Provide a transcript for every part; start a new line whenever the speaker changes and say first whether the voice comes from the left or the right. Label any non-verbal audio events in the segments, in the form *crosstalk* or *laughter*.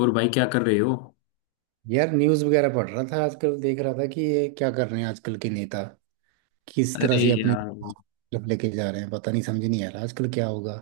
left: और भाई क्या कर रहे हो।
right: यार न्यूज वगैरह पढ़ रहा था। आजकल देख रहा था कि ये क्या कर रहे हैं आजकल के नेता, किस तरह
left: अरे
right: से अपने
left: यार।
right: तरफ लेके जा रहे हैं। पता नहीं, समझ नहीं आ रहा आजकल क्या होगा।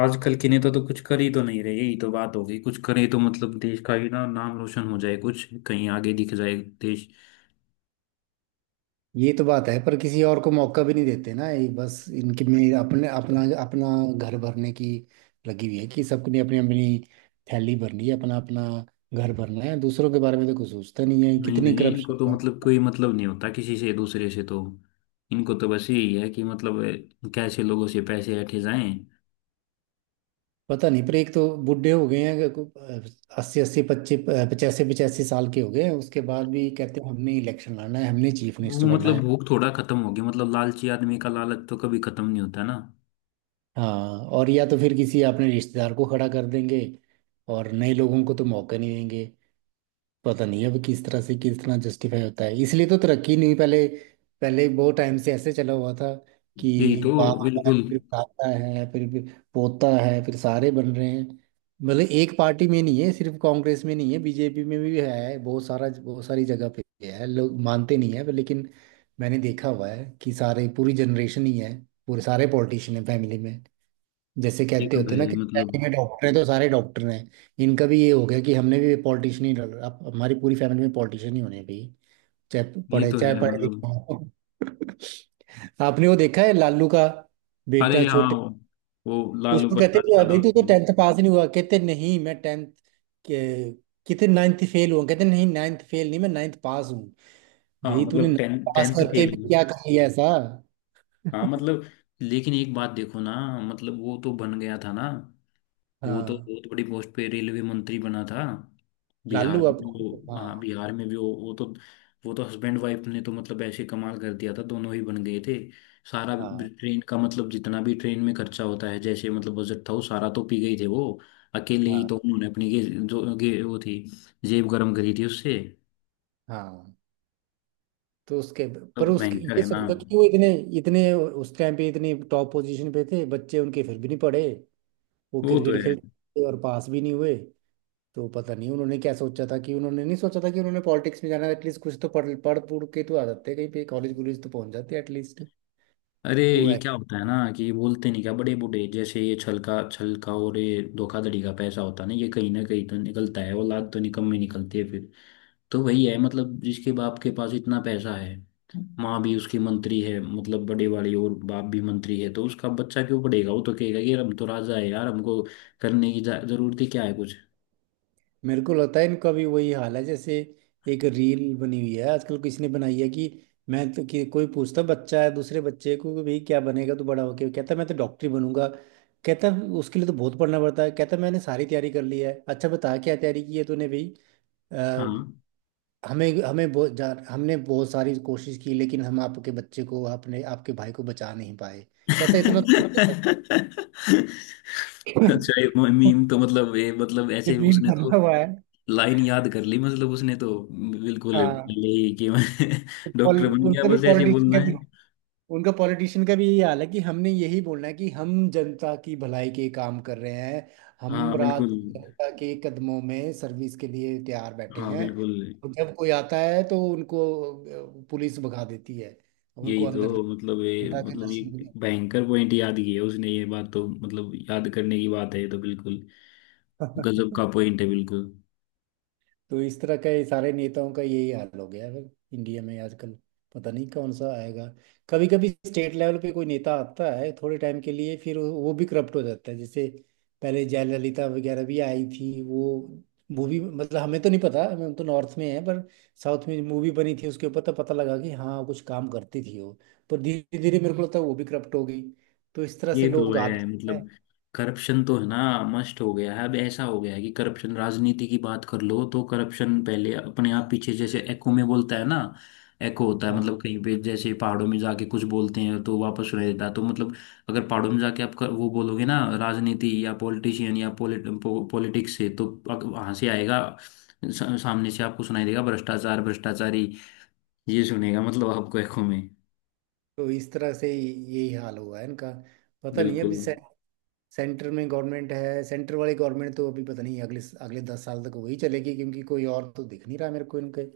left: आजकल की नेता तो कुछ कर ही तो नहीं रहे यही तो बात हो गई कुछ करे तो मतलब देश का ही ना नाम रोशन हो जाए कुछ कहीं आगे दिख जाए देश।
right: ये तो बात है, पर किसी और को मौका भी नहीं देते ना। ये बस इनके में अपने अपना अपना घर भरने की लगी हुई है कि सबने अपनी अपनी थैली भरनी है, अपना अपना घर भरना है। दूसरों के बारे में तो कुछ सोचता नहीं है,
left: नहीं
right: कितनी
left: नहीं, इनको
right: करप्शन
left: तो
right: है।
left: मतलब कोई मतलब नहीं होता किसी से दूसरे से तो इनको तो बस यही है कि मतलब कैसे लोगों से पैसे ऐंठे जाएं।
right: पता नहीं, पर एक तो बूढ़े हो गए हैं, 80 80 25 85 85 साल के हो गए हैं। उसके बाद भी कहते हैं हमने इलेक्शन लड़ना है, हमने चीफ
left: वो
right: मिनिस्टर बनना
left: मतलब
right: है।
left: भूख थोड़ा खत्म होगी मतलब लालची आदमी का लालच तो कभी खत्म नहीं होता ना।
right: हाँ, और या तो फिर किसी अपने रिश्तेदार को खड़ा कर देंगे, और नए लोगों को तो मौका नहीं देंगे। पता नहीं अब किस तरह से, किस तरह जस्टिफाई होता है, इसलिए तो तरक्की नहीं। पहले पहले बहुत टाइम से ऐसे चला हुआ था
left: यही
right: कि
left: तो।
right: बाप है,
left: बिल्कुल।
right: फिर दादा है, फिर पोता है, फिर सारे बन रहे हैं। मतलब एक पार्टी में नहीं है, सिर्फ कांग्रेस में नहीं है, बीजेपी में भी है, बहुत सारी जगह पे है। लोग मानते नहीं है पर, लेकिन मैंने देखा हुआ है कि सारे पूरी जनरेशन ही है, पूरे सारे पॉलिटिशियन है फैमिली में। जैसे
left: ये
right: कहते
left: तो
right: होते
left: है
right: हैं ना
left: ही
right: कि
left: मतलब।
right: फैमिली में डॉक्टर हैं तो सारे डॉक्टर हैं, इनका भी ये हो गया कि हमने भी पॉलिटिशियन ही डाल, अब हमारी पूरी फैमिली में पॉलिटिशियन ही होने हैं भाई, चाहे
left: ये तो
right: चाहे
left: है
right: पढ़े लिखे
left: मतलब।
right: हों। *laughs* आपने वो देखा है लालू का
left: अरे
right: बेटा
left: हाँ
right: छोटे,
left: वो लालू
right: उसको कहते
left: प्रसाद
right: हैं
left: यादव
right: बेटी तो
left: वो।
right: 10th पास ही नहीं हुआ, कहते नहीं मैं 10th के, कितने 9th फेल हुआ, कहते नहीं 9th फेल नहीं, मैं 9th पास हूँ।
left: हाँ
right: भाई तूने
left: मतलब
right: 9th
left: टेन
right: पास
left: 10th
right: करके
left: फेल
right: भी क्या
left: हुआ।
right: कर लिया ऐसा।
left: हाँ मतलब। लेकिन एक बात देखो ना मतलब वो तो बन गया था ना। वो तो
right: हाँ
left: बहुत बड़ी पोस्ट पे रेलवे मंत्री बना था। बिहार
right: लालू,
left: में
right: अब
left: भी वो हाँ
right: हाँ।
left: बिहार में भी वो तो वो तो हस्बैंड वाइफ ने तो मतलब ऐसे कमाल कर दिया था दोनों ही बन गए थे। सारा
right: हाँ,
left: ट्रेन का मतलब जितना भी ट्रेन में खर्चा होता है जैसे मतलब बजट था वो सारा तो पी गई थे वो अकेले ही
right: हाँ,
left: तो उन्होंने अपनी जो वो थी जेब गर्म करी थी उससे।
right: हाँ। तो उसके
left: तो
right: पर उसके,
left: भयंकर
right: ये
left: है ना।
right: सोचो कि वो इतने इतने उस टाइम पे इतनी टॉप पोजीशन पे थे, बच्चे उनके फिर भी नहीं पढ़े, वो
left: वो तो
right: क्रिकेट
left: है।
right: खेलते थे और पास भी नहीं हुए। तो पता नहीं उन्होंने क्या सोचा था, कि उन्होंने नहीं सोचा था कि उन्होंने पॉलिटिक्स में जाना, एटलीस्ट कुछ तो पढ़ पढ़ पूढ़ के तो आ जाते, कहीं पे कॉलेज वॉलेज तो पहुंच जाते एटलीस्ट।
left: अरे
right: तो
left: ये क्या होता है ना कि ये बोलते नहीं क्या बड़े बूढ़े जैसे ये छलका छलका और ये धोखाधड़ी का पैसा होता है ना ये कहीं ना कहीं तो निकलता है औलाद तो निकम्मी निकलती है फिर। तो वही है मतलब जिसके बाप के पास इतना पैसा है माँ भी उसकी मंत्री है मतलब बड़े वाली और बाप भी मंत्री है तो उसका बच्चा क्यों पढ़ेगा वो तो कहेगा कि यार हम तो राजा है यार हमको करने की जरूरत ही क्या है कुछ।
right: मेरे को लगता है इनका भी वही हाल है। जैसे एक रील बनी हुई है आजकल, किसी ने बनाई है कि मैं तो कि कोई पूछता बच्चा है दूसरे बच्चे को कि भाई क्या बनेगा तू बड़ा होके, कहता मैं तो डॉक्टर ही बनूंगा। कहता उसके लिए तो बहुत पढ़ना पड़ता है, कहता मैंने सारी तैयारी कर ली है। अच्छा बता क्या तैयारी की है तूने भाई।
left: हाँ।
right: अ, हमें हमें हमने बहुत सारी कोशिश की लेकिन हम आपके बच्चे को, आपने आपके भाई को बचा नहीं पाए, कहता
left: *laughs* अच्छा ये
right: *laughs*
left: मीम तो मतलब ये मतलब
right: ये
left: ऐसे
right: दिन
left: उसने तो
right: बदला हुआ है।
left: लाइन याद कर ली मतलब उसने तो बिल्कुल
right: हाँ
left: पहले ही कि मैं
right: तो
left: *laughs* डॉक्टर बन गया
right: उनसे भी
left: बस ऐसे ही बोलना
right: पॉलिटिक्स,
left: है।
right: उनका पॉलिटिशियन का भी यही हाल है कि हमने यही बोलना है कि हम जनता की भलाई के काम कर रहे हैं,
left: हाँ
right: हम रात
left: बिल्कुल।
right: दिन जनता के कदमों में सर्विस के लिए तैयार बैठे
left: हाँ
right: हैं।
left: बिल्कुल।
right: और जब कोई आता है तो उनको पुलिस भगा देती है, उनको
left: यही
right: अंदर
left: तो
right: तक
left: मतलब
right: नेता के
left: ये
right: दर्शन भी
left: भयंकर पॉइंट याद किया उसने ये बात तो मतलब याद करने की बात है ये तो बिल्कुल गजब
right: नहीं।
left: का
right: *laughs*
left: पॉइंट है बिल्कुल।
right: तो इस तरह के सारे नेताओं का यही हाल हो गया है फिर इंडिया में आजकल, पता नहीं कौन सा आएगा। कभी कभी स्टेट लेवल पे कोई नेता आता है थोड़े टाइम के लिए, फिर वो भी करप्ट हो जाता है। जैसे पहले जयललिता वगैरह भी आई थी वो, मूवी, मतलब हमें तो नहीं पता, हम तो नॉर्थ में है, पर साउथ में मूवी बनी थी उसके ऊपर तो पता लगा कि हाँ कुछ काम करती थी वो, पर धीरे धीरे मेरे को लगता है वो भी करप्ट हो गई। तो इस तरह से
left: ये तो
right: लोग
left: है
right: आते हैं।
left: मतलब। करप्शन तो है ना मस्ट हो गया है अब ऐसा हो गया है कि करप्शन राजनीति की बात कर लो तो करप्शन पहले अपने आप पीछे जैसे एको में बोलता है ना। एको होता है
right: हाँ,
left: मतलब कहीं पे जैसे पहाड़ों में जाके कुछ बोलते हैं तो वापस सुनाई देता है तो मतलब अगर पहाड़ों में जाके आप वो बोलोगे ना राजनीति या पॉलिटिशियन या पॉलिटिक्स से तो वहां से आएगा सामने से आपको सुनाई देगा भ्रष्टाचार भ्रष्टाचारी ये सुनेगा मतलब आपको एको में।
right: तो इस तरह से यही हाल हुआ है इनका। पता नहीं,
left: बिल्कुल।
right: अभी से सेंटर में गवर्नमेंट है, सेंटर वाली गवर्नमेंट तो अभी पता नहीं, अगले अगले 10 साल तक वही चलेगी क्योंकि कोई और तो दिख नहीं रहा मेरे को इनके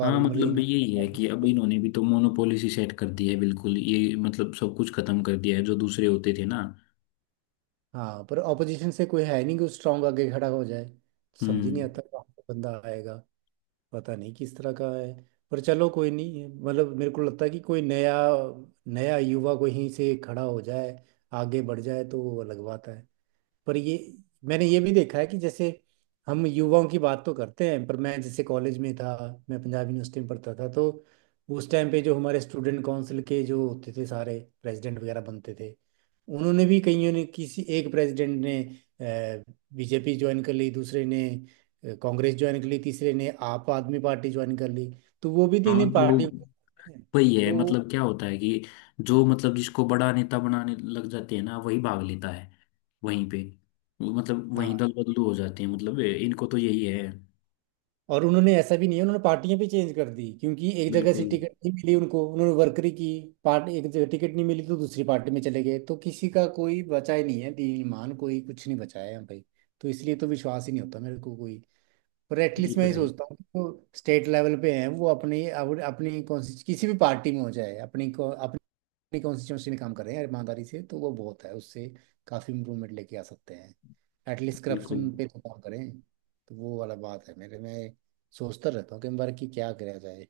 left: हाँ
right: मतलब
left: मतलब
right: इन।
left: यही है कि अब
right: *laughs*
left: इन्होंने भी तो मोनोपोली सी सेट कर दी है बिल्कुल ये मतलब सब कुछ खत्म कर दिया है जो दूसरे होते थे ना।
right: हाँ पर ऑपोजिशन से कोई है नहीं कि स्ट्रांग आगे खड़ा हो जाए। समझ ही नहीं
left: हम्म।
right: आता कहाँ से बंदा आएगा, पता नहीं किस तरह का है। पर चलो कोई नहीं, मतलब मेरे को लगता है कि कोई नया नया युवा कहीं से खड़ा हो जाए, आगे बढ़ जाए तो वो अलग बात है। पर ये, मैंने ये भी देखा है कि जैसे हम युवाओं की बात तो करते हैं पर मैं जैसे कॉलेज में था, मैं पंजाब यूनिवर्सिटी में पढ़ता था, तो उस टाइम पे जो हमारे स्टूडेंट काउंसिल के जो होते थे सारे प्रेसिडेंट वगैरह बनते थे, उन्होंने भी कईयों ने, किसी एक प्रेसिडेंट ने बीजेपी ज्वाइन कर ली, दूसरे ने कांग्रेस ज्वाइन कर ली, तीसरे ने आप आदमी पार्टी ज्वाइन कर ली। तो वो भी 3
left: हाँ
right: ही
left: तो
right: पार्टी,
left: वही है
right: तो
left: मतलब क्या होता है कि जो मतलब जिसको बड़ा नेता बनाने लग जाते हैं ना वही भाग लेता है वहीं पे मतलब वहीं
right: हाँ।
left: दल बदलू हो जाते हैं मतलब इनको तो यही है।
right: और उन्होंने ऐसा भी नहीं है, उन्होंने पार्टियां भी चेंज कर दी क्योंकि एक जगह से
left: बिल्कुल।
right: टिकट नहीं मिली उनको, उन्होंने वर्करी की पार्ट, एक जगह टिकट नहीं मिली तो दूसरी पार्टी में चले गए। तो किसी का कोई बचा ही नहीं है, दीन ईमान कोई कुछ नहीं बचाया है भाई। तो इसलिए तो विश्वास ही नहीं होता मेरे को कोई। पर
left: ये
right: एटलीस्ट मैं
left: तो
right: ये
left: है ही।
right: सोचता हूँ कि जो स्टेट लेवल पे हैं वो अपने, अपनी कौन सी किसी भी पार्टी में हो जाए, अपनी कॉन्स्टिट्यूंसी में काम कर रहे हैं ईमानदारी से तो वो बहुत है, उससे काफ़ी इम्प्रूवमेंट लेके आ सकते हैं। एटलीस्ट
left: बिल्कुल।
right: करप्शन पे तो काम करें तो वो वाला बात है। मेरे, मैं सोचता रहता हूँ कि बार कि क्या करा जाए,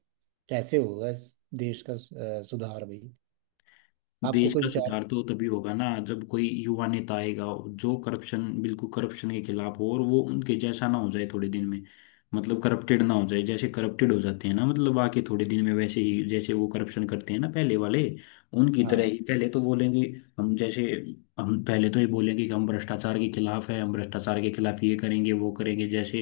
right: कैसे होगा इस देश का सुधार भाई। आपको
left: देश
right: कोई
left: का
right: विचार।
left: सुधार तो तभी होगा ना जब कोई युवा नेता आएगा जो करप्शन बिल्कुल करप्शन के खिलाफ हो और वो उनके जैसा ना हो जाए थोड़े दिन में मतलब करप्टेड ना हो जाए जैसे करप्टेड हो जाते हैं ना मतलब आके थोड़े दिन में वैसे ही जैसे वो करप्शन करते हैं ना पहले वाले उनकी तरह
right: हाँ,
left: ही पहले तो बोलेंगे। हम जैसे हम पहले तो ये बोलेंगे कि हम भ्रष्टाचार के खिलाफ है हम भ्रष्टाचार के खिलाफ ये करेंगे वो करेंगे जैसे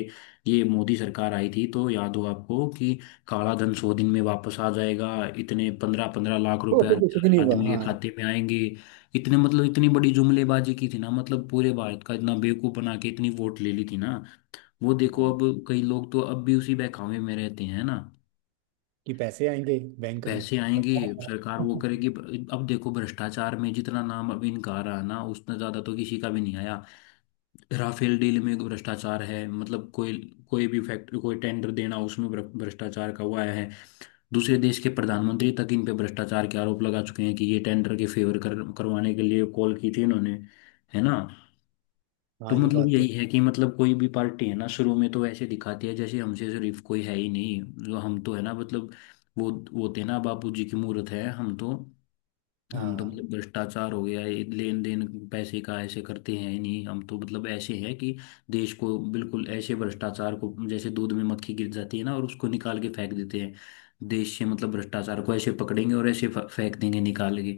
left: ये मोदी सरकार आई थी तो याद हो आपको कि काला धन 100 दिन में वापस आ जाएगा इतने पंद्रह पंद्रह लाख
right: वो
left: रुपए
right: तो
left: हर
right: कुछ भी नहीं हुआ।
left: आदमी के
right: हाँ,
left: खाते में आएंगे इतने मतलब इतनी बड़ी जुमलेबाजी की थी ना मतलब पूरे भारत का इतना बेवकूफ बना के इतनी वोट ले ली थी ना। वो देखो
right: हाँ,
left: अब कई लोग तो अब भी उसी बहकावे में रहते हैं ना।
right: कि पैसे आएंगे बैंक में।
left: पैसे आएंगे सरकार वो
right: *laughs*
left: करेगी अब देखो भ्रष्टाचार में जितना नाम अब इनका आ रहा है ना उतना ज्यादा तो किसी का भी नहीं आया। राफेल डील में भ्रष्टाचार है मतलब कोई कोई भी फैक्ट्री कोई टेंडर देना उसमें भ्रष्टाचार का हुआ है। दूसरे देश के प्रधानमंत्री तक इन पे भ्रष्टाचार के आरोप लगा चुके हैं कि ये टेंडर के फेवर कर करवाने के लिए कॉल की थी इन्होंने है ना।
right: हाँ
left: तो
right: ये
left: मतलब
right: बात
left: यही
right: तो।
left: है कि मतलब कोई भी पार्टी है ना शुरू में तो ऐसे दिखाती है जैसे हमसे शरीफ कोई है ही नहीं जो हम तो है ना मतलब वो थे ना बापू जी की मूर्त है हम तो
right: हाँ,
left: मतलब भ्रष्टाचार हो गया ये लेन देन पैसे का ऐसे करते हैं नहीं हम तो मतलब ऐसे हैं कि देश को बिल्कुल ऐसे भ्रष्टाचार को जैसे दूध में मक्खी गिर जाती है ना और उसको निकाल के फेंक देते हैं। देश से मतलब भ्रष्टाचार को ऐसे पकड़ेंगे और ऐसे फेंक देंगे निकाल के।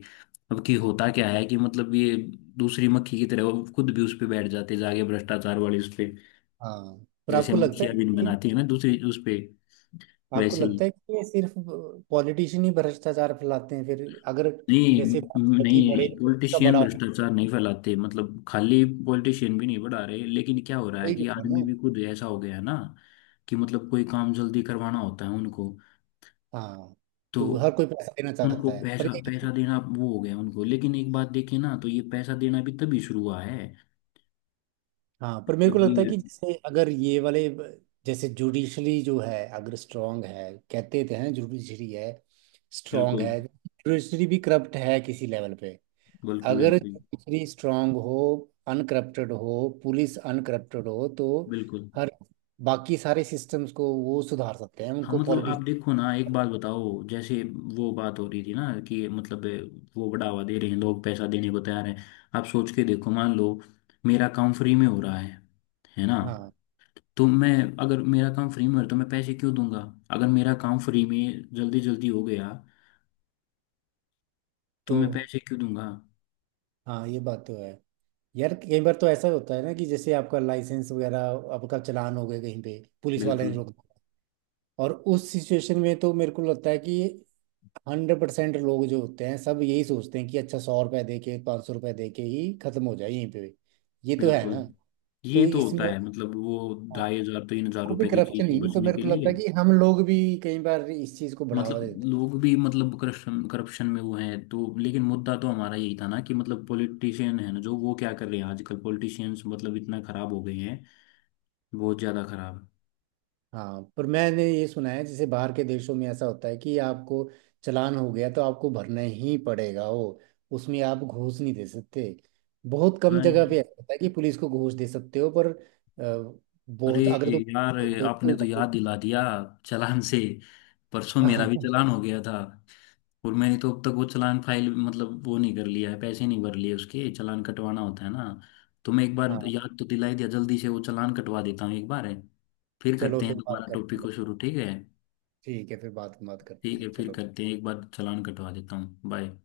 left: अब कि होता क्या है कि मतलब ये दूसरी मक्खी की तरह वो खुद भी उस पे बैठ जाते हैं जाके भ्रष्टाचार वाली उस पे
right: हाँ, पर
left: जैसे
right: आपको लगता
left: मक्खियां
right: है
left: भी
right: कि,
left: बनाती है ना दूसरी उस पे
right: आपको
left: वैसे ही।
right: लगता है कि ये सिर्फ पॉलिटिशियन ही भ्रष्टाचार फैलाते हैं फिर, अगर
left: नहीं
right: जैसे कि बड़े,
left: नहीं
right: इसका
left: पॉलिटिशियन
right: बड़ा ऑफिस
left: भ्रष्टाचार नहीं फैलाते मतलब खाली पॉलिटिशियन भी नहीं बढ़ा रहे लेकिन क्या हो रहा है
right: कोई भी
left: कि आदमी
right: हो ना।
left: भी खुद ऐसा हो गया है ना कि मतलब कोई काम जल्दी करवाना होता है उनको
right: हाँ,
left: तो
right: तो हर कोई पैसा देना
left: उनको
right: चाहता है, पर
left: पैसा
right: ये कि,
left: पैसा देना वो हो गया उनको लेकिन एक बात देखिए ना तो ये पैसा देना भी तभी शुरू हुआ है
right: हाँ पर मेरे
left: जब
right: को लगता है
left: ये।
right: कि जैसे अगर ये वाले जैसे जुडिशरी जो है अगर स्ट्रांग है, कहते तो हैं जुडिशरी है स्ट्रांग
left: बिल्कुल।
right: है, जुडिशरी भी करप्ट है किसी लेवल पे।
left: बिल्कुल।
right: अगर
left: बिल्कुल।
right: दूसरी स्ट्रांग हो, अनकरप्टेड हो, पुलिस अनकरप्टेड हो तो
left: बिल्कुल।
right: हर, बाकी सारे सिस्टम्स को वो सुधार सकते हैं,
left: हाँ
right: उनको
left: मतलब आप
right: पॉलिटिक्स।
left: देखो ना एक बात बताओ जैसे वो बात हो रही थी ना कि मतलब वो बढ़ावा दे रहे हैं लोग पैसा देने को तैयार हैं आप सोच के देखो मान लो मेरा काम फ्री में हो रहा है ना।
right: हाँ
left: तो मैं अगर मेरा काम फ्री में हो रहा है तो मैं पैसे क्यों दूंगा। अगर मेरा काम फ्री में जल्दी जल्दी हो गया तो
right: तो,
left: मैं पैसे क्यों दूंगा।
right: हाँ ये बात तो है। यार कई बार तो ऐसा होता है ना कि जैसे आपका लाइसेंस वगैरह, आपका चालान हो गया कहीं पे, पुलिस वाले
left: बिल्कुल।
right: ने रोक दिया, और उस सिचुएशन में तो मेरे को लगता है कि 100% लोग जो होते हैं सब यही सोचते हैं कि अच्छा 100 रुपये दे के, 500 रुपये दे के ही खत्म हो जाए यहीं पे, ये तो है ना।
left: बिल्कुल। ये
right: तो
left: तो
right: इसमें,
left: होता है मतलब वो
right: हाँ,
left: ढाई हजार तीन हजार
right: वो भी
left: रुपए की चीज
right: करप्शन
left: से
right: ही, तो
left: बचने
right: मेरे
left: के
right: को लगता है
left: लिए
right: कि हम लोग भी कई बार इस चीज को बढ़ावा
left: मतलब
right: देते हैं।
left: लोग भी मतलब करप्शन करप्शन में वो हैं तो लेकिन मुद्दा तो हमारा यही था ना कि मतलब पॉलिटिशियन है ना जो वो क्या कर रहे हैं आजकल पॉलिटिशियंस मतलब इतना खराब हो गए हैं बहुत ज्यादा खराब।
right: हाँ पर मैंने ये सुना है जैसे बाहर के देशों में ऐसा होता है कि आपको चालान हो गया तो आपको भरना ही पड़ेगा वो, उसमें आप घूस नहीं दे सकते। बहुत कम
left: हाँ
right: जगह पे ऐसा होता है कि पुलिस को घूस दे सकते हो, पर
left: अरे
right: बहुत, अगर तुम
left: यार आपने तो याद दिला दिया चालान से परसों
right: *laughs*
left: मेरा
right: हाँ,
left: भी चालान हो गया था। और मैंने तो अब तक वो चालान फाइल मतलब वो नहीं कर लिया है पैसे नहीं भर लिए उसके चालान कटवाना होता है ना। तो मैं एक बार
right: हाँ,
left: याद तो दिला ही दिया जल्दी से वो चालान कटवा देता हूँ एक बार है। फिर
right: चलो
left: करते हैं
right: फिर बात
left: दोबारा टॉपिक
right: करते हैं।
left: को शुरू ठीक है।
right: ठीक है, फिर बात बात करते
left: ठीक है
right: हैं
left: फिर
right: चलो।
left: करते हैं एक बार चालान कटवा देता हूँ बाय।